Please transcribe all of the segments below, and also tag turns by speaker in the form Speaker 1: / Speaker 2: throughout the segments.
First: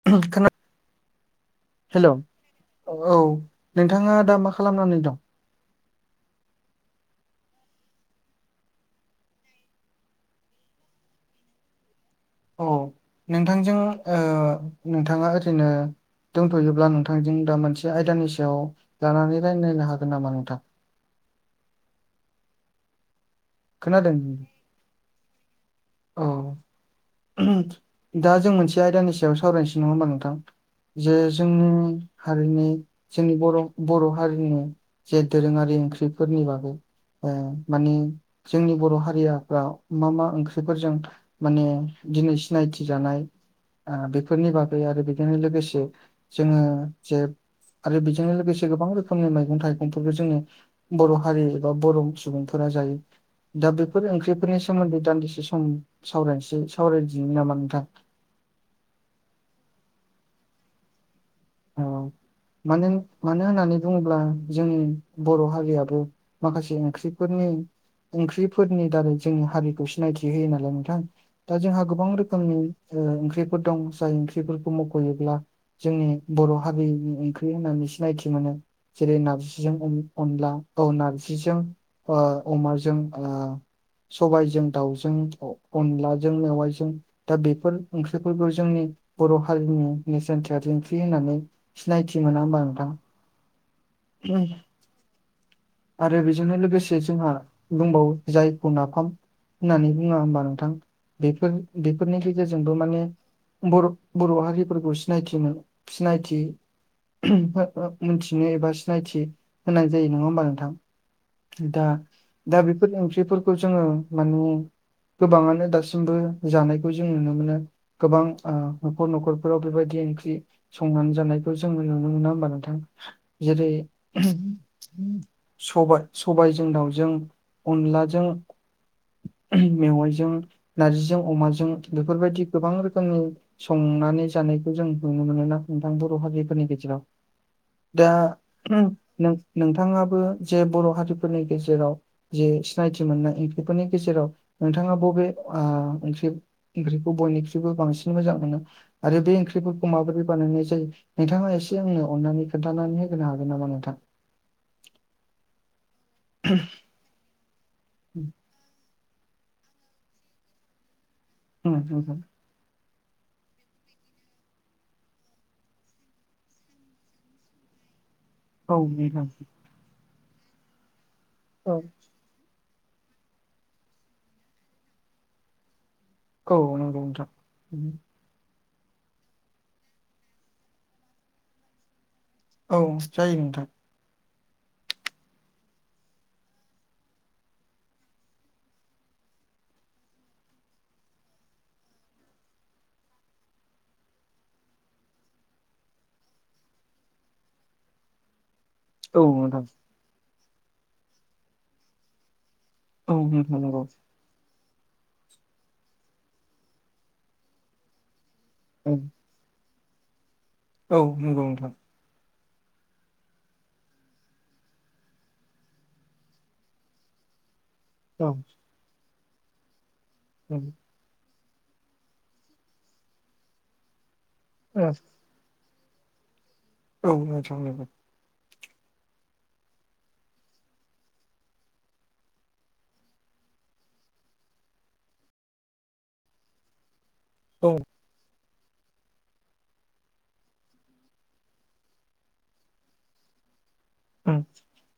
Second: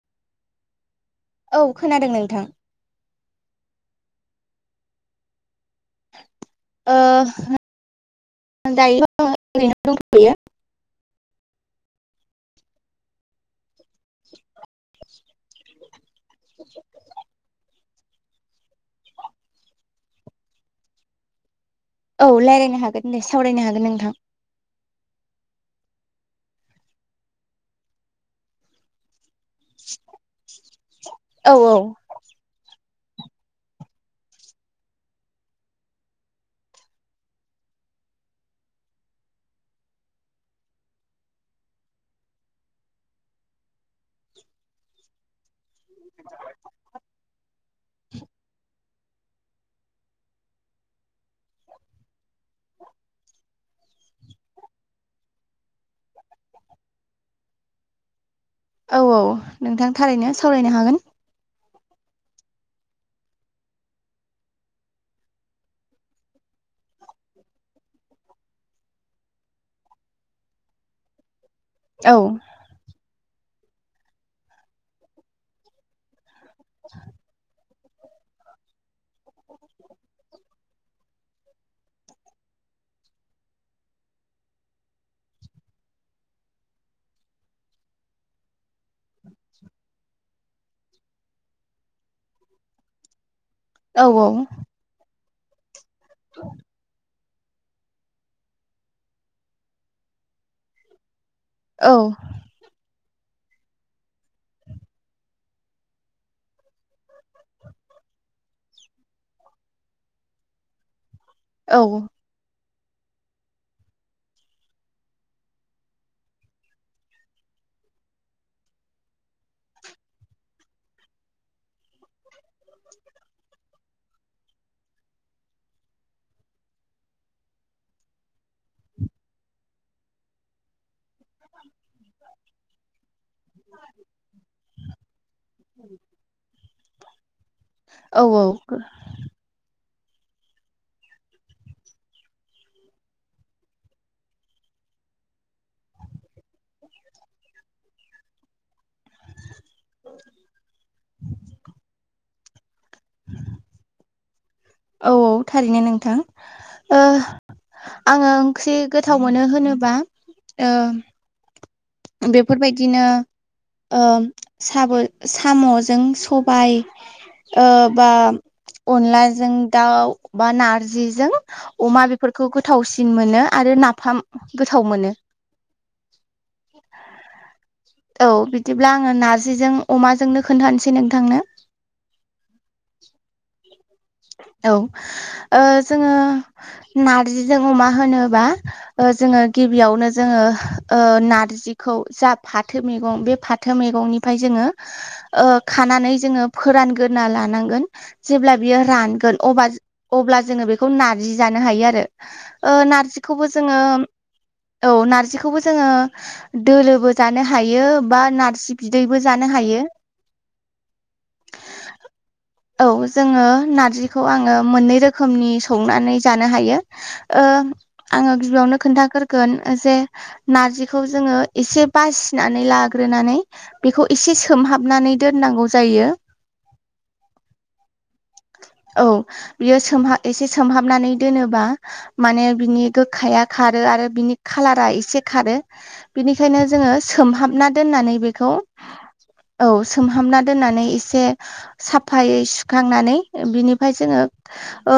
Speaker 1: [unintelligible]
Speaker 2: औ
Speaker 1: हेलौ
Speaker 2: खोनादों नोंथां।
Speaker 1: औ नोंथाङा दा मा खालामनानै दं।
Speaker 2: दायो।
Speaker 1: औ नोंथांजों नोंथाङा ओरैनो दंथ'योब्ला नोंथांजों दा मोनसे आयदानि सायाव। जानानै रायजायलायनो हागोन नामा नोंथां।
Speaker 2: औ रायज्लायनो हागोन दे सावरायनो हागोन नोंथां।
Speaker 1: खोनादों औ। दा जों मोनसे आयदानि सायाव सावरायनोसै नङा होनोमबा नोंथां जे
Speaker 2: औ
Speaker 1: जोंनि
Speaker 2: औ
Speaker 1: हारिनि जोंनि बर' बर' हारिनि जे दोरोङारि ओंख्रिफोरनि बागै अ माने जोंनि बर' हारियाफ्रा मा मा ओंख्रिफोरजों माने दिनै सिनायथि जानाय बेफोरनि बागै आरो बेजोंनो लोगोसे जोङो जे आरो बेजोंनो लोगोसे गोबां रोखोम फनि मैगं थाइगंफोरखौ जोंनि बर' हारि एबा बर' सुबुंफोरा जायो। दा बेफोर ओंख्रिफोरनि सोमोन्दै दान्दिसे सम सावरायसै सावरायदिनो नामा नोंथां
Speaker 2: औ औ नोंथां थारैनो सावरायनो हागोन।
Speaker 1: औ मानो मानो होननानै बुङोब्ला जोंनि बर' हारियाबो माखासे ओख्रिफोरनि ओंख्रिफोरनि दारै जोंनि हारिखौ सिनायथि होयो नालाय नोंथां दा जोंहा गोबां
Speaker 2: औ
Speaker 1: रोखोमनि ओंख्रिफोर दं जाय ओंख्रिफोरखौ मख'योब्ला जोंनि बर' हारिनि ओंख्रि होननानै सिनायथि मोनो जेरै नारजिजों अनला औ नारजिजों ओ अमाजों ओ सबायाइजों दाउजों अनलाजों मेवाइजों दा बेफोर ओंख्रिफोरखौ जोंनि बर' हारिनि नेेरसोनथिया बिदि होननानै सिनायथि मोना होमबा नोंथां
Speaker 2: औ औ
Speaker 1: आरो बेजोंनो लोगोसे जोंहा बुंबावो जायखौ नाफाम होननानै बुङा होमबा नोंथां बेफोर
Speaker 2: औ
Speaker 1: बेफोरनि जेरजोंबो माने बर बर' हारिफोरखौ सिनायथि मोन सिनायथि। ओ मोनथिनो एबा सिनायथि होनाय जायो नङा होमबा नोंथां दा।
Speaker 2: औ
Speaker 1: दा बेफोर ओंख्रिफोरखौ जोङो माने। गोबाङानो दासिमबो जानायखौ जों नुनो मोनो। गोबां न'खर न'खरफोराव बेबायदि ओंख्रि संनानै जानायखौ जोङो नुनो मोनो नङा होमबा नोंथां जेरै सबाय सबायजों दाउजों अनलाजों मेवाइजों नारजिजों अमाजों बेफोरबायदि गोबां रोखोमनि। संनानै जानायखौ जों नुनो मोनोना नोंथां बर' हारिफोरनि गेजेराव। दा
Speaker 2: औ औ।
Speaker 1: नोंथाङाबो जे बर' हारिफोरनि गेजेराव। जे सिनायथि मोननाय ओंख्रिफोरनि गेजेराव नोंथाङा बबे ओंख्रि। ओंख्रिखौ बयनिख्रुइबो बांसिन मोजां मोनो आरो बे ओंख्रिफोरखौ माबोरै बानायनाय जायो नोंथाङा एसे आंनो अननानै खोन्थानानै होनो हागोन नंगौ नोंथां
Speaker 2: औ औ थारैनो नोंथां ओ आङो ओंख्रि गोथाव मोनो होनोबा
Speaker 1: उम उम उम
Speaker 2: बेफोरबायदिनो ओ साब साम'जों सबाय। ओ बा
Speaker 1: नोंथां
Speaker 2: अनलाजों दाउ बा नारजिजों
Speaker 1: औ
Speaker 2: अमा बे फोरफोरखौ गोथावसिन मोनो आरो नाफामखौ गोथाव मोनो।
Speaker 1: औ नंगौ नोंथां
Speaker 2: औ बिदिब्ला आङो नारजिजों अमाजोंनो खोन्थानोसै नोंथांनो।
Speaker 1: औ जायो नोंथां।
Speaker 2: औ जोङो नारजिजों अमा होनोबा ओ जोङो गिबियावनो जोङो नारजिखौ जा फाथो मैगं बे फाथो। फाथो मैगंनिफ्राय जोङो खानानै जोङो फोरानग्रोना लानांगोन जेब्ला बियो
Speaker 1: औ
Speaker 2: रानगोन
Speaker 1: नोंथां
Speaker 2: अब्ला अब्ला जोङो बेखौ नारजि जानो हायो आरो ओ
Speaker 1: औ
Speaker 2: नारजिखौबो
Speaker 1: नोंथां
Speaker 2: जोङो
Speaker 1: नंगौ
Speaker 2: औ नारजिखौबो जोङो दोलोबो जानो हायो बा नारजि
Speaker 1: औ
Speaker 2: बिदैबो जानो हायो।
Speaker 1: औ नंगौ नोंथां।
Speaker 2: औ जोङो नारजिखौ आङो मोननै रोखोमनि संनानै जानो हायो।
Speaker 1: औ
Speaker 2: आङो गिबियावनो खोन्थाग्रोगोन जे
Speaker 1: औ
Speaker 2: नारजि। जोङो एसे बासिनानै लाग्रोनानै बेखौ एसे सोमहाबनानै दोननांगौ जायो।
Speaker 1: औ नोंथां औ
Speaker 2: औ बियो सोमहा एसे सोमहाबनानै दोनोबा माने बिनि गोखाया खारो आरो बिनि खालारा एसे खारो। बिनिखायनो जोङो सोमहाबना
Speaker 1: औ नोंथां नंगौ औ
Speaker 2: दोननानै बेखौ औ सोमहाबना दोननानै एसे साफायै सुखांनानै बिनिफ्राय जोङो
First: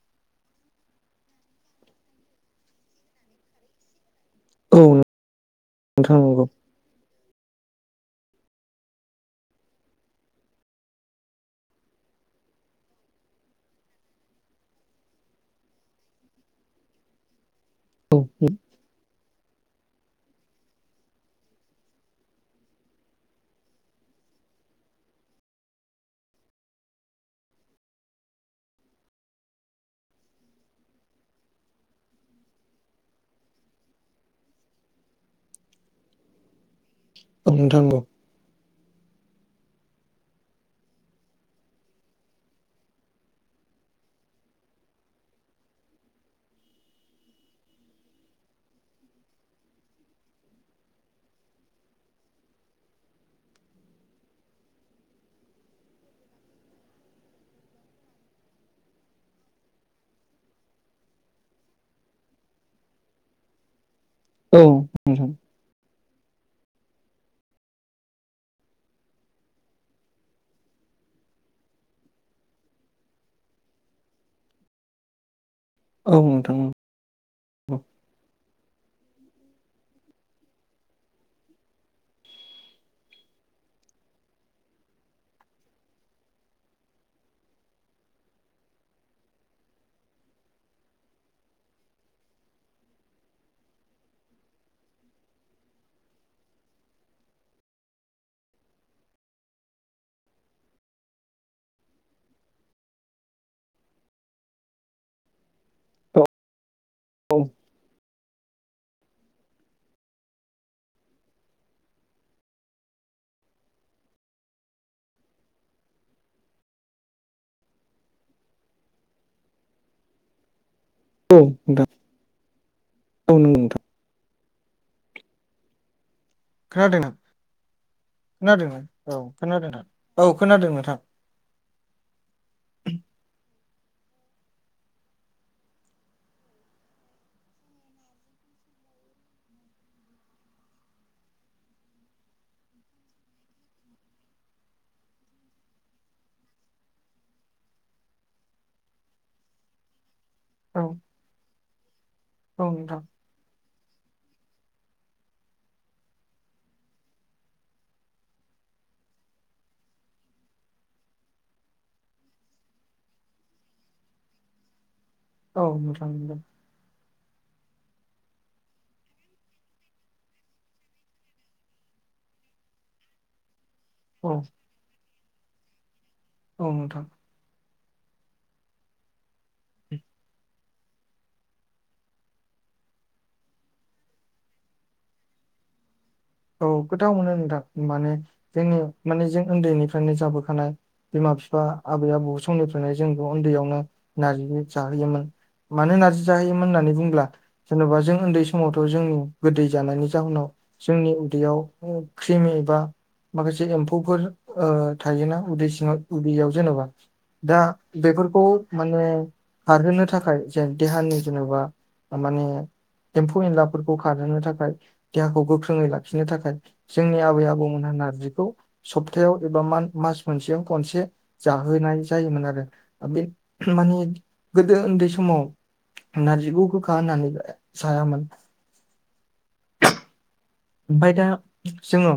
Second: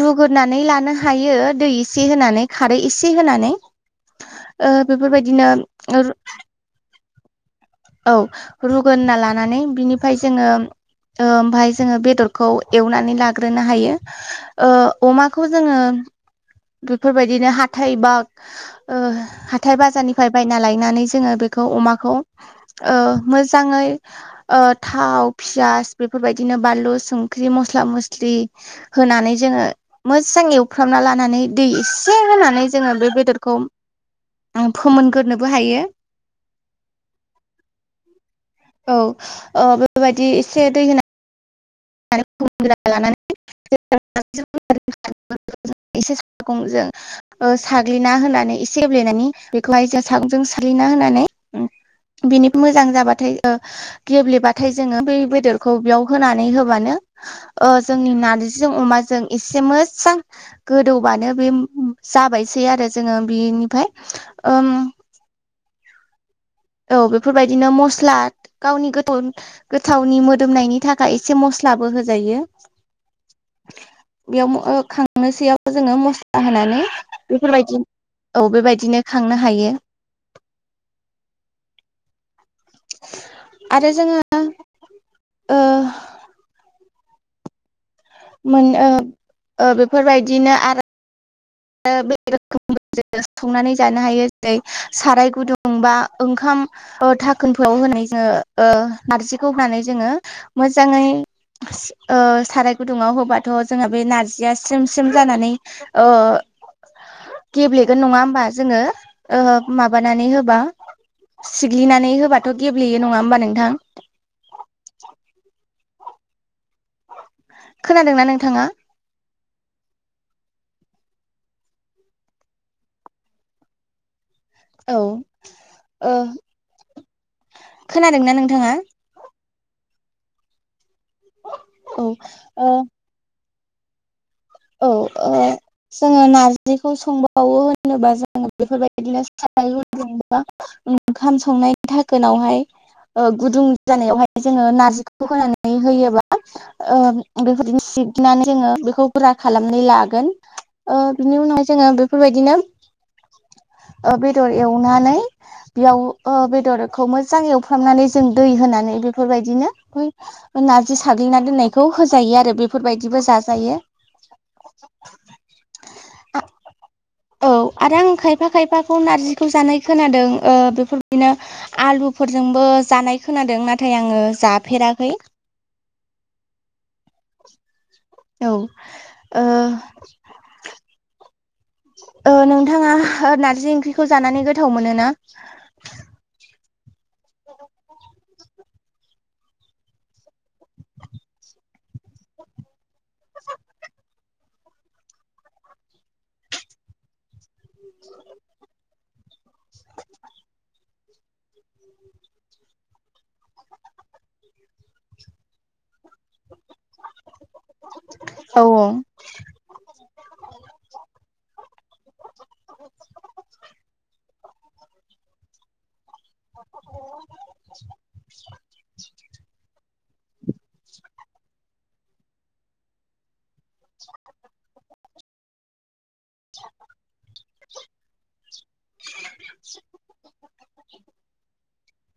Speaker 2: रुग्रोनानै लानो हायो दै एसे होनानै खारै एसे होनानै
Speaker 1: [inaudible]
Speaker 2: बेफोर बायदिनो औ रुग्रोना लानानै बिनिफ्राय जोङो ओमफ्राय जोङो बेदरखौ एवनानै लाग्रोनो हायो अमाखौ जोङो बेफोरबायदिनो हा हाथाय बा हाथाय बाजारनिफ्राय बायना लायनानै जोङो बेखौ अमाखौ ओ मोजाङै थाव पियास बेफोरबायदिनो बानलु संख्रि मस्ला मस्लि होनानै जोङो मोजां एवफ्रामना लानानै दै एसे होनानै जोङो बे बेदरखौ फोमोनग्रोनोबो हायो
Speaker 1: औ नोंथां औ
Speaker 2: औ बेबायदि एसे दै होना [unintelligible] [unintelligible] एसे सागं जों साग्लिना होनानै एसे गेब्लेनायनि बेखौहाय जों सागंजों साग्लिना होनानै बिनि मोजां जाबाथाय गेब्लेबाथाय जोङो बे बेदरखौ बेयाव होनानै होब मानो जोंनि नारजिजों अमाजों एसे मोजां गोदौबानो बे जाबायसै आरो जोङो बेनिफ्राय।
Speaker 1: औ
Speaker 2: ओम
Speaker 1: नंगौ
Speaker 2: औ बेफोरबायदिनो मस्ला गावनि गोथौ गोथावनि मोदोमनायनि थाखाय एसे मस्लाबो होजायो
Speaker 1: [inaudible]
Speaker 2: बेयाव खांनोसैयाव जोङो
Speaker 1: औ नोंथां नंगौ औ
Speaker 2: मस्ला
Speaker 1: नोंथां औ
Speaker 2: होनानै बेफोरबायदि औ बेबायदिनो खांनो हायो आरो जोङो ओ मोन ओ बेफोरबायदिनो आरो आरो बे रोखोम संनानै जानो हायो जेरै साराय गुदुं बा ओंखाम थाखोनखौ होनाय जोङो नारजिखौ होनानै जोङो मोजाङै साराय गुदुङाव होबाथ' जोंहा बे नारजिया स्रेम स्रेम जानानै ओ
Speaker 1: [unintelligible]
Speaker 2: गेब्लेगोन नङा होमबा जोङो माबानानै होबा सिग्लिनानै होबाथ' गेब्लेयो नङा होमबा नोंथां खोनादों ना नोंथाङा
Speaker 1: औ नोंथां [inaudible] औ नोंथां [unintelligible]
Speaker 2: औ ओ
Speaker 1: खोनादों ना
Speaker 2: खोनादोंना
Speaker 1: [unintelligible] खोनादों
Speaker 2: नोंथाङा
Speaker 1: ना औ खोनादों नोंथां औ खोनादों नोंथां
Speaker 2: औ आ औ आ जोङो नार्जिखौ संबावो होनोबा [unintelligible] जोङो बेफोरबायदिनो साराय गुदुं एबा ओंखाम संनायनि थाखोनावहाय गुदुं जानायावहाय जोङो नार्जिखौ होनानै होयोबा बेफोरनो [unintelligible] सिबनानै जोङो बेखौ गुरा खालामनानै लागोन
Speaker 1: औ
Speaker 2: बिनि उनाव जोङो बेफोरबायदिनो
Speaker 1: खोनादों नोंथां
Speaker 2: बेदर एवनानै बेयाव बेदरखौ मोजां एवफ्रामनानै जों दै होनानै बेफोरबायदिनो नारजि साग्लिना दोन्नायखौ होजायो आरो बेफोरबायदिबो जाजायो [inaudible]
Speaker 1: औ नोंथां मोजां मोनदों
Speaker 2: औ आरो आं खायफा खायफाखौ नार्जिखौ जानाय खोनादों बेफोरबायदिनो आलुफोरजोंबो जानाय खोनादों नाथाय आङो
Speaker 1: औ
Speaker 2: जाफेराखै
Speaker 1: औ नोंथां
Speaker 2: औ ओ नोंथाङा नारजि ओंख्रिखौ जानानै गोथाव मोनो ना
Speaker 1: औ गौथाव मोनो नोंथां माने जोंनि माने जों उन्दैनिफ्रायनो जाबोखानाय बिमा बिफा आबै आबौ समनिफ्रायनो जोंनो उन्दैयावनो नारजि जाहोयोमोन मानो नारजि जाहोयोमोन होननानै बुंब्ला जेन'बा जों उन्दै समावथ' जोंनि गोदै जानायनि जाहोनाव जोंनि उदैयाव क्रिमि [unintelligible] एबा माखासे एम्फौफोर थायोना उदै सिङाव उदैयाव जेनेबा दा बेफोरखौ
Speaker 2: औ औ
Speaker 1: माने खारहोनो थाखाय जे देहानि जेन'बा माने एम्फौ एनलाफोरखौ खारहोनो थाखाय देहाखौ गोख्रोङै लाखिनो नो थाखाय जोंनि आबै आबौमोनहा नारजिखौ सप्तायाव एबा मास खनसेयाव खनसे जाहोनाय जायोमोन आरो बे माने गोदो उन्दै समाव नारजिखौ गोखा होननानै जायामोन
Speaker 2: [inaudible] [inaudible]
Speaker 1: ओमफ्राय दा जोङो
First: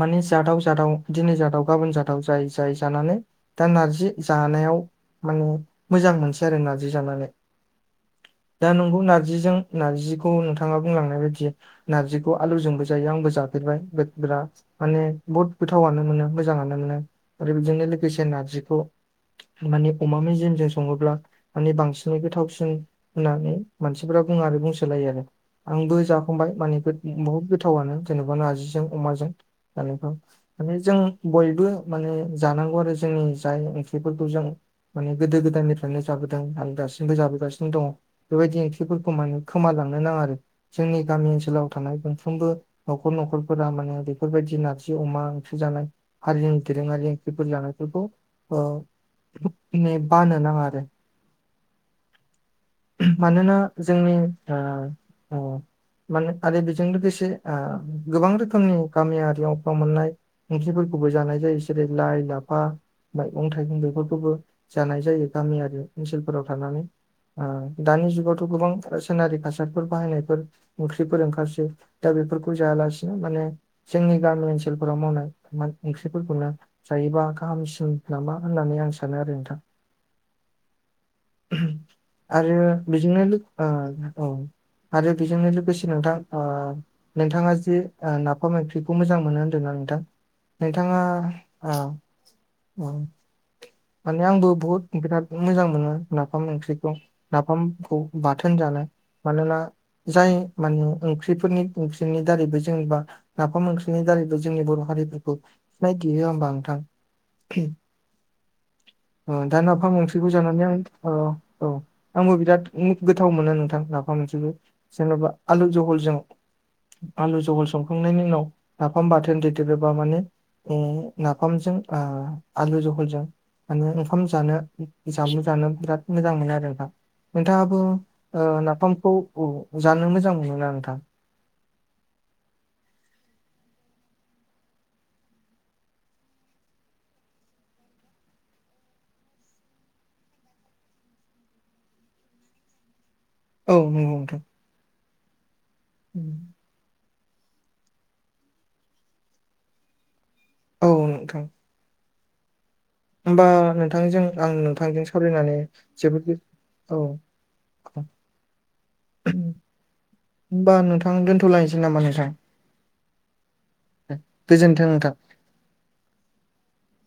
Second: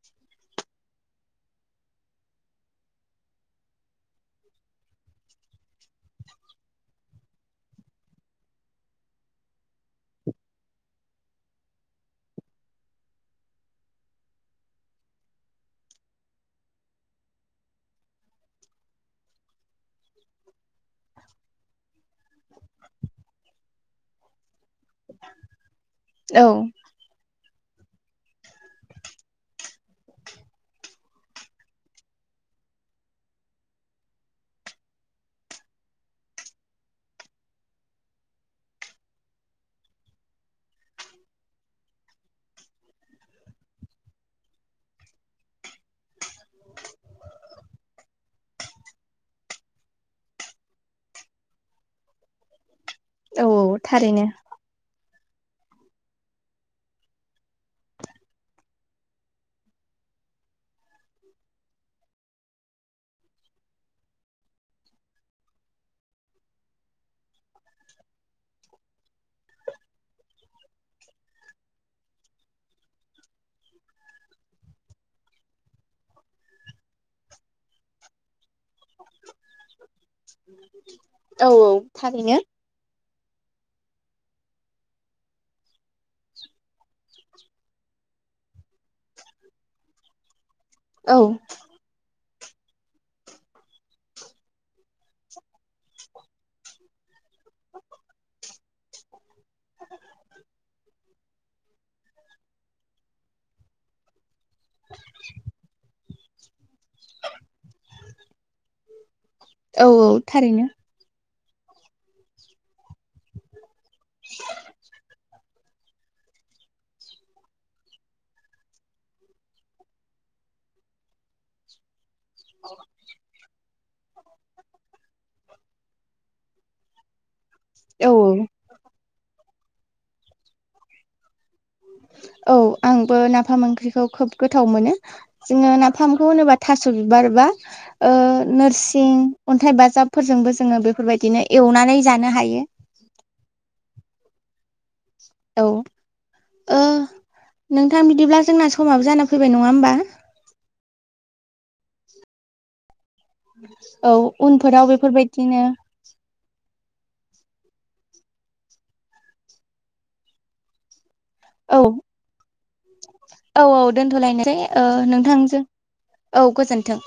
Speaker 1: माने जादाव जादाव दिनै जादाव गाबोन जादाव जायै जायै जानानै दा नारजि जानायाव माने मोजां मोनसै आरो नारजि जानानै दा नंगौ नारजिजों नारजिखौ नोंथाङा बुंलांनाय बायदि नारजि बे आलुजोंबो जायो आंबो जाफेरबाय बिराद माने बहुत गोथावानो मोनो मोजाङानो मोनो आरो बेजोंनो लोगोसे नारजिखौ माने अमा मेजेमजों सङोब्ला माने बांसिनै गोथावसिन होननानै मानसिफोरा बुङो आरो बुंसोलायो आरो आंबो
Speaker 2: औ
Speaker 1: जाखांबाय माने बुहुत गोथावनो जेनेबा नारजिजों अमाजों जानायबा [unintelligible] माने जों बयबो माने जानांगौ आरो जोंनि जाय ओंख्रिफोरखौ जों माने गोदो गोदायनिफ्रायनो जाबोदों आरो दासिमबो जाबोगासिनो दङ बेबायदि ओंख्रिफोरखौ माने खोमालांनो नाङा आरो जोंनि गामि ओनसोलाव थानाय मोनफ्रोमबो नखर न'खरफोरा माने बेफोरबायदि नारजि अमा ओंख्रि जानाय हारिनि दोरोङारि ओंख्रि फोर जानायफोरखौ [unintelligible] नो बानो नांडा़ आरो
Speaker 2: औ
Speaker 1: मानोना
Speaker 2: औ
Speaker 1: जोंनि
Speaker 2: थारैनो
Speaker 1: ओ माने आरो बेजों लोगोसे गोबां रोखोमनि गामियारिफोराव मोननाय ओंख्रिफोरखौबो जानाय जायो जेरै लाइ लाफा मैगं-थाइगं बेफोरखौबो जानाय जायो गामियारि ओनसोलफोराव थानानै। दानि जुगावथ' गोबां सनारि कासादफोर बाहायनायफोर खफोर ओंखारसै दा बेफोरखौ जायालासिनो माने जोंनि गामि ओनसोलफोराव मावनाय ओंख्रिफोरखौनो। जायोबा गाहामसिन नामा होननानै आं सानो आरो नोंथां।
Speaker 2: [inaudible] औ थारैनो
Speaker 1: आरो बेजोंनो औ आरो बेजोंनो लोगोसे नोंथां ओ नोंथाङा जे नाफाम मैख्रिखौ मोजां मोनो होन्दोंना नोंथां। नोंथाङा
Speaker 2: औ
Speaker 1: औ। माने आंबो बहुत बिराद मोजां मोनो नाफाम ओंख्रिखौ। नाफामखौ बाथोन जानाय मानोना जाय माने ओंख्रिफोरनि ओंख्रिनि दारैबो जेनेबा लाफा ओंख्रिनि दारैबो जोंनि बर' हारिफोरखौ सिनायथियो होमबा नोंथां? दा
Speaker 2: औ
Speaker 1: नाफाम
Speaker 2: औ
Speaker 1: ओंख्रिखौ जानानै
Speaker 2: थारैनो
Speaker 1: आं औ। आंबो बिराद गोथाव मोनो नोंथां लाफा मोनसेबो जेनेबा आलु जहलजों आलु जहल संखांनायनि उनाव नाफाम बाथोन दैेदेर्रबा माने नाफामजों आलु जहलजों माने ओंखाम जानो जामलु जानो बिराद मोजां मोनो आरो ना? नोंथाङाबो
Speaker 2: औ
Speaker 1: नाफामखौ जानो मोजां मोनोा नोंथां।
Speaker 2: औ आंबो नाफाम ओंख्रिखौ खोब गोथाव मोनो जोङो नाफामखौ होनोबा थास' बिबार बा नोरसिं अन्थाइ बाजाबफोरजोंबो जोङो बेफोरबायदिनो एवनानै जानो हायो।
Speaker 1: औ नै बुं नोंगौ।
Speaker 2: औ।
Speaker 1: उम
Speaker 2: नोंथां बिदिब्ला जोंना समाबो जाना फैबाय नङा होमबा?
Speaker 1: औ नों होमबा
Speaker 2: औ
Speaker 1: नोंथांजों आं
Speaker 2: उनफोराव
Speaker 1: नोंथांजों सावरायनानै
Speaker 2: बेफोरबायदिनो
Speaker 1: जोबोद औ। होनोमबा नोंथां दोनदो।
Speaker 2: औ औ औ दोनथ'लायनोसै
Speaker 1: गोजोन्थों नोंथां।
Speaker 2: नोंथांजों। औ गोजोन्थों।